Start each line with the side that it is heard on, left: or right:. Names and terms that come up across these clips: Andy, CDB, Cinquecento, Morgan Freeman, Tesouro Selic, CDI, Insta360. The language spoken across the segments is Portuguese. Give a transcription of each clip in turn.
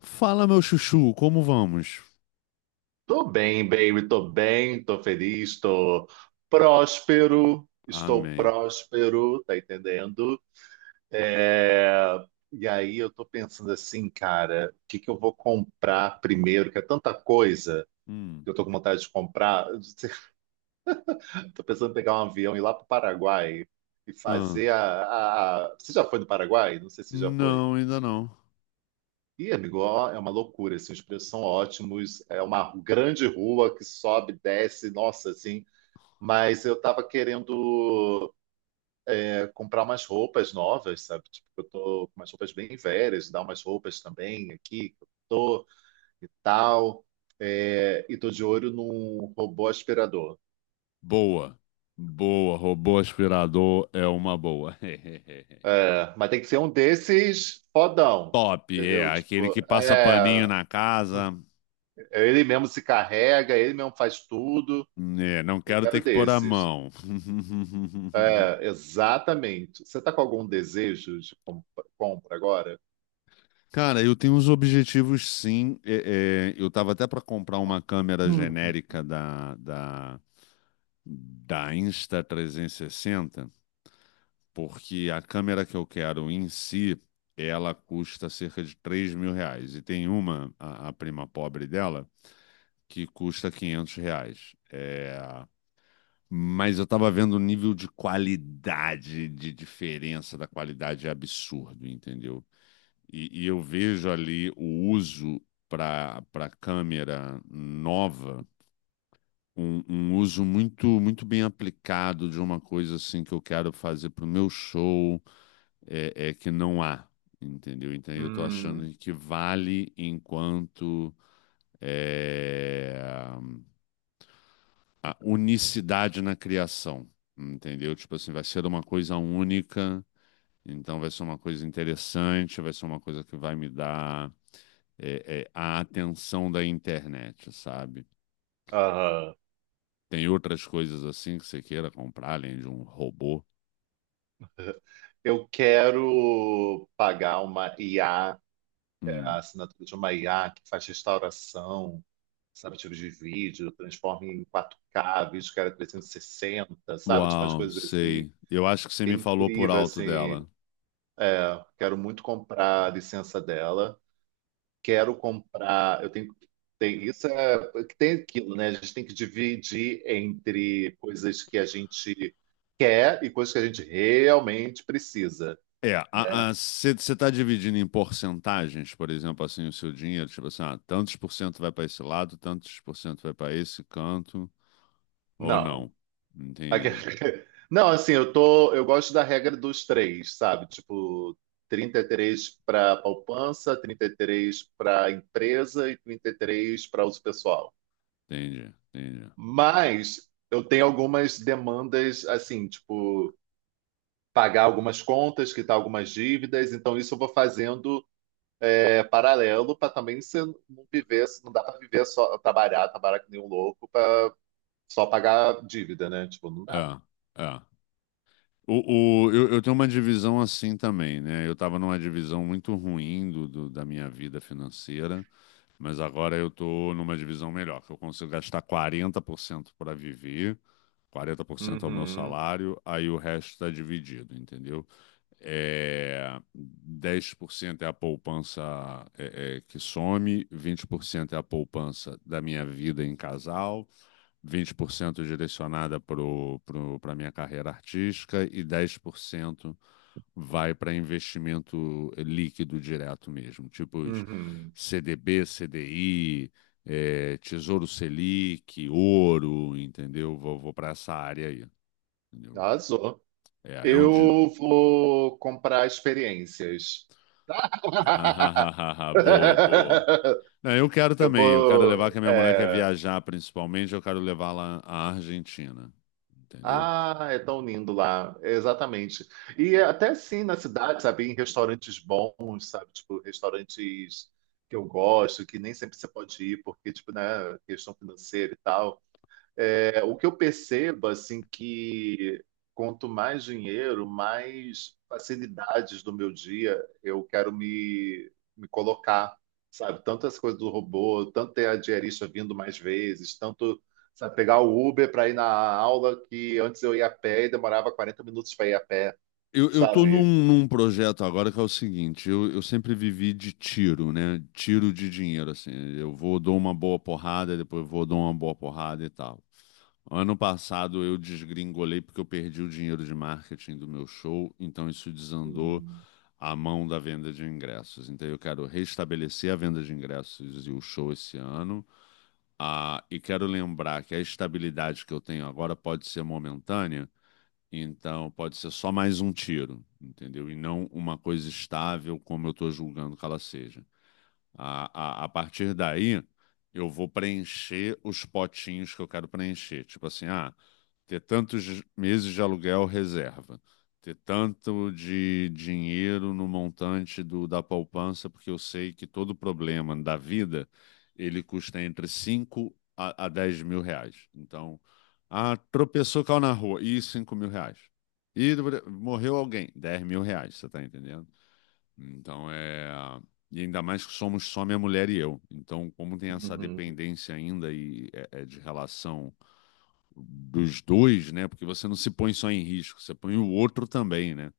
left: Fala, meu chuchu, como vamos?
right: Tô bem, baby, tô bem, tô feliz, tô próspero, estou
left: Amém.
right: próspero, tá entendendo? É. E aí eu tô pensando assim, cara, o que que eu vou comprar primeiro? Que é tanta coisa que
left: Hum.
right: eu tô com vontade de comprar. Tô pensando em pegar um avião e ir lá pro Paraguai e
left: Ah.
right: fazer Você já foi no Paraguai? Não sei se já foi.
left: Não, ainda não.
right: Ih, amigo, ó, é uma loucura, assim, os preços são ótimos, é uma grande rua que sobe, desce, nossa, assim. Mas eu tava querendo comprar umas roupas novas, sabe? Tipo, eu tô com umas roupas bem velhas, dar umas roupas também aqui, que eu tô e tal. É, e tô de olho num robô aspirador.
left: Boa. Boa. Robô aspirador é uma boa.
right: É, mas tem que ser um desses fodão,
left: Top, é.
right: entendeu?
left: Aquele
right: Tipo,
left: que passa paninho na casa.
right: ele mesmo se carrega, ele mesmo faz tudo.
left: É, não
right: Eu
left: quero ter
right: quero
left: que pôr a
right: desses.
left: mão.
right: É, exatamente. Você tá com algum desejo de compra agora?
left: Cara, eu tenho uns objetivos, sim. Eu tava até para comprar uma câmera
right: Hum.
left: genérica da Insta360. Porque a câmera que eu quero em si, ela custa cerca de R$ 3.000. E tem a prima pobre dela, que custa R$ 500. Mas eu tava vendo o nível de qualidade, de diferença da qualidade é absurdo, entendeu? E eu vejo ali o uso para câmera nova, um uso muito muito bem aplicado de uma coisa assim que eu quero fazer para o meu show, que não há, entendeu? Então eu estou
right: Hum.
left: achando que vale enquanto, é, a unicidade na criação, entendeu? Tipo assim, vai ser uma coisa única, então vai ser uma coisa interessante, vai ser uma coisa que vai me dar, a atenção da internet, sabe?
right: Aham.
left: Tem outras coisas assim que você queira comprar, além de um robô?
right: Eu quero pagar uma IA, a
left: Hum.
right: assinatura de uma IA que faz restauração, sabe, tipo de vídeo, transforma em 4K vídeo que era 360, sabe, tipo umas
left: Uau,
right: coisas assim,
left: sei. Eu acho que você
right: que é
left: me falou por
right: incrível,
left: alto
right: assim.
left: dela.
right: Quero muito comprar a licença dela. Quero comprar. Eu tenho. Tem, isso é. Tem aquilo, né? A gente tem que dividir entre coisas que a gente quer e coisas que a gente realmente precisa,
left: É,
right: né?
left: você está dividindo em porcentagens, por exemplo, assim, o seu dinheiro? Tipo assim, ah, tantos por cento vai para esse lado, tantos por cento vai para esse canto, ou
right: Não,
left: não?
right: Aque-
left: Entendi,
right: Não, assim, eu tô, eu gosto da regra dos três, sabe? Tipo, 33 para poupança, 33 para empresa e 33 para uso pessoal.
left: entendi, entendi.
right: Mas eu tenho algumas demandas, assim, tipo, pagar algumas contas, quitar algumas dívidas, então isso eu vou fazendo paralelo, para também você não viver, não dá para viver só trabalhar, trabalhar que nem um louco para só pagar dívida, né? Tipo, não dá.
left: É, é. Eu tenho uma divisão assim também, né? Eu estava numa divisão muito ruim da minha vida financeira. Mas agora eu tô numa divisão melhor, que eu consigo gastar 40% para viver, 40% é o meu
right: Uhum,
left: salário, aí o resto está dividido, entendeu? É, 10% é a poupança, que some, 20% é a poupança da minha vida em casal, 20% direcionada para a minha carreira artística e 10% vai para investimento líquido direto mesmo, tipo os
right: uhum.
left: CDB, CDI, Tesouro Selic, ouro, entendeu? Vou para essa área aí, entendeu?
right: Arrasou.
left: É, é onde.
right: Eu vou comprar experiências.
left: Boa, boa. Não, eu quero
right: Eu
left: também, eu quero levar,
right: vou.
left: que a minha mulher quer viajar principalmente, eu quero levá-la à Argentina, entendeu?
right: Ah, é tão lindo lá, exatamente. E é até sim na cidade, sabe, em restaurantes bons, sabe, tipo restaurantes que eu gosto, que nem sempre você pode ir porque tipo, né, questão financeira e tal. É, o que eu percebo, assim, que quanto mais dinheiro, mais facilidades do meu dia eu quero me colocar, sabe? Tanto essa coisa do robô, tanto ter a diarista vindo mais vezes, tanto, sabe, pegar o Uber para ir na aula que antes eu ia a pé e demorava 40 minutos para ir a pé,
left: Eu tô num,
right: sabe?
left: num projeto agora que é o seguinte, eu sempre vivi de tiro, né? Tiro de dinheiro, assim. Eu vou, dou uma boa porrada, depois vou, dou uma boa porrada e tal. Ano passado eu desgringolei porque eu perdi o dinheiro de marketing do meu show, então isso desandou
right: Uhum.
left: a mão da venda de ingressos. Então eu quero restabelecer a venda de ingressos e o show esse ano. Ah, e quero lembrar que a estabilidade que eu tenho agora pode ser momentânea, então pode ser só mais um tiro, entendeu? E não uma coisa estável, como eu estou julgando que ela seja. A, a partir daí, eu vou preencher os potinhos que eu quero preencher. Tipo assim, ah, ter tantos meses de aluguel reserva, ter tanto de dinheiro no montante da poupança, porque eu sei que todo problema da vida, ele custa entre 5 a 10 mil reais. Então, ah, tropeçou, caiu na rua, e R$ 5.000. E morreu alguém, R$ 10.000, você tá entendendo? Então é. E ainda mais que somos só minha mulher e eu. Então, como tem essa
right: Uhum.
left: dependência ainda e é de relação dos dois, né? Porque você não se põe só em risco, você põe o outro também, né?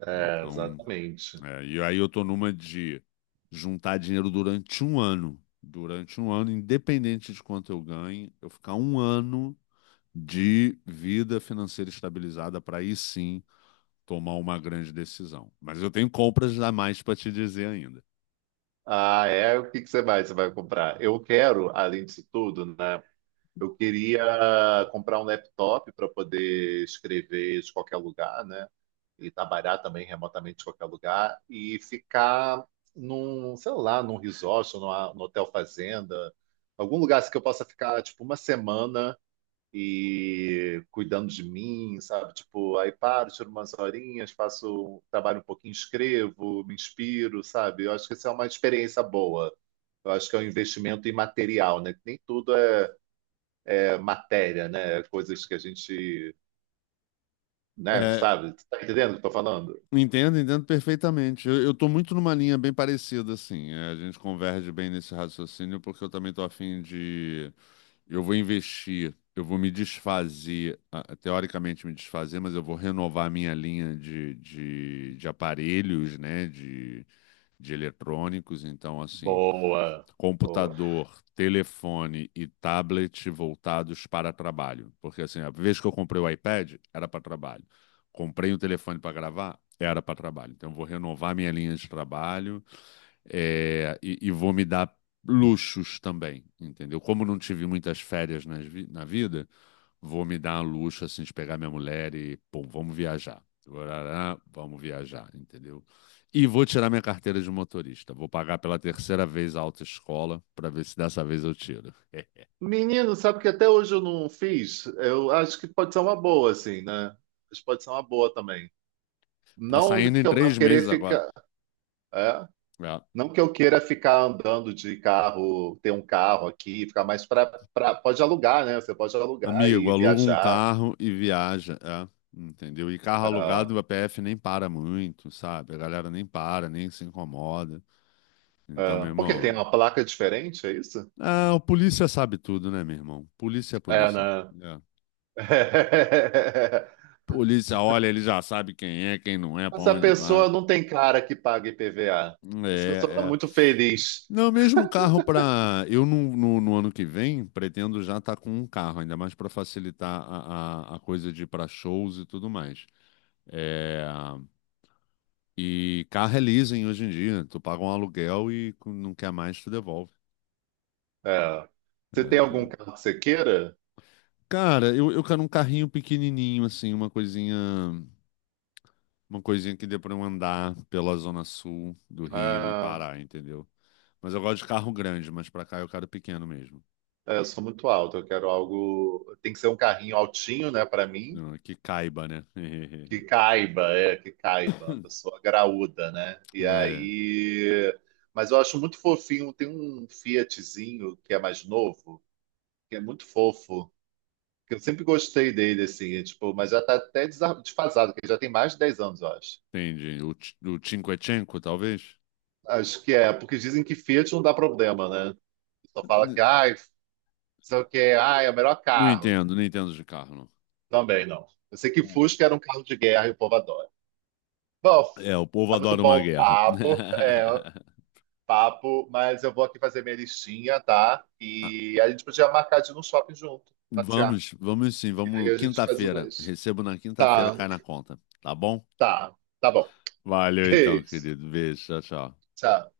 right: É,
left: Então,
right: exatamente.
left: e aí eu tô numa de juntar dinheiro durante um ano. Durante um ano, independente de quanto eu ganhe, eu ficar um ano de vida financeira estabilizada para aí sim tomar uma grande decisão. Mas eu tenho compras a mais para te dizer ainda.
right: Ah, é? O que que você vai comprar? Eu quero, além disso tudo, né? Eu queria comprar um laptop para poder escrever de qualquer lugar, né? E trabalhar também remotamente de qualquer lugar e ficar num, sei lá, num resort, numa, num hotel fazenda, algum lugar assim que eu possa ficar tipo uma semana e cuidando de mim, sabe? Tipo, aí paro, tiro umas horinhas, faço, um, trabalho um pouquinho, escrevo, me inspiro, sabe? Eu acho que essa é uma experiência boa. Eu acho que é um investimento imaterial, né? Nem tudo é matéria, né? Coisas que a gente, né,
left: É,
right: sabe? Tu tá entendendo o que eu tô falando?
left: entendo, entendo perfeitamente. Eu tô muito numa linha bem parecida, assim. É, a gente converge bem nesse raciocínio, porque eu também tô afim de. Eu vou investir, eu vou me desfazer, ah, teoricamente me desfazer, mas eu vou renovar a minha linha de aparelhos, né? De eletrônicos. Então, assim,
right: Boa, boa.
left: computador, telefone e tablet voltados para trabalho. Porque assim, a vez que eu comprei o iPad, era para trabalho. Comprei um telefone para gravar, era para trabalho. Então, eu vou renovar minha linha de trabalho, e vou me dar luxos também, entendeu? Como não tive muitas férias na vida, vou me dar um luxo assim de pegar minha mulher e, pô, vamos viajar. Vamos viajar, entendeu? E vou tirar minha carteira de motorista. Vou pagar pela terceira vez a autoescola para ver se dessa vez eu tiro.
right: Menino, sabe que até hoje eu não fiz? Eu acho que pode ser uma boa, assim, né? Mas pode ser uma boa também.
left: Tá
right: Não
left: saindo em
right: que eu vá
left: três
right: querer
left: meses agora.
right: ficar. é,
left: É.
right: Não que eu queira ficar andando de carro, ter um carro aqui, ficar mais para. Pode alugar, né? Você pode alugar
left: Amigo,
right: e
left: aluga um
right: viajar.
left: carro e viaja. É. Entendeu? E carro
right: Ah,
left: alugado, a PF nem para muito, sabe? A galera nem para, nem se incomoda. Então, meu
right: ah. Porque tem
left: irmão,
right: uma placa diferente, é isso?
left: ó, ah, o polícia sabe tudo, né, meu irmão? Polícia é
right: É,
left: polícia.
right: né?
left: É. Polícia olha, ele já sabe quem é, quem não é, pra
right: Essa
left: onde vai.
right: pessoa não tem cara que paga IPVA. Essa pessoa está
left: É, é.
right: muito feliz.
left: Não, mesmo carro pra. Eu no ano que vem pretendo já estar com um carro, ainda mais pra facilitar a coisa de ir pra shows e tudo mais. É, e carro é leasing hoje em dia. Tu paga um aluguel e não quer mais, tu devolve.
right: É.
left: É,
right: Você tem algum
left: então-
right: carro que você queira?
left: Cara, eu quero um carrinho pequenininho, assim, uma coisinha. Uma coisinha que dê pra eu andar pela zona sul do Rio e
right: Ah,
left: parar, entendeu? Mas eu gosto de carro grande, mas pra cá eu quero pequeno mesmo.
right: é, eu sou muito alto, eu quero algo. Tem que ser um carrinho altinho, né, para mim,
left: Não, que caiba, né?
right: que caiba, que caiba, uma pessoa graúda, né? E
left: É,
right: aí. Mas eu acho muito fofinho, tem um Fiatzinho que é mais novo, que é muito fofo, que eu sempre gostei dele, assim, tipo, mas já tá até desfasado, que ele já tem mais de 10 anos, eu acho.
left: entendi. O Cinquecento, talvez?
right: Acho que é, porque dizem que Fiat não dá problema, né? Só fala que,
left: N-
right: ai, sei o quê, ai, é o melhor
left: Não
right: carro.
left: entendo, não entendo de carro, não.
right: Também não. Eu sei que
left: Uhum.
right: Fusca era um carro de guerra e o povo adora. Bom,
left: É, o povo
right: tá muito
left: adora
right: bom
left: uma
right: o
left: guerra.
right: papo, é, papo, mas eu vou aqui fazer minha listinha, tá?
left: Ah,
right: E a gente podia marcar de ir no shopping junto, passear.
left: vamos, vamos sim,
right: E aí
left: vamos
right: a gente faz o
left: quinta-feira.
right: mais.
left: Recebo na quinta-feira,
right: Tá,
left: cai na conta, tá bom?
right: tá, tá bom.
left: Valeu então,
right: Beijo.
left: querido. Beijo, tchau, tchau.
right: Tchau.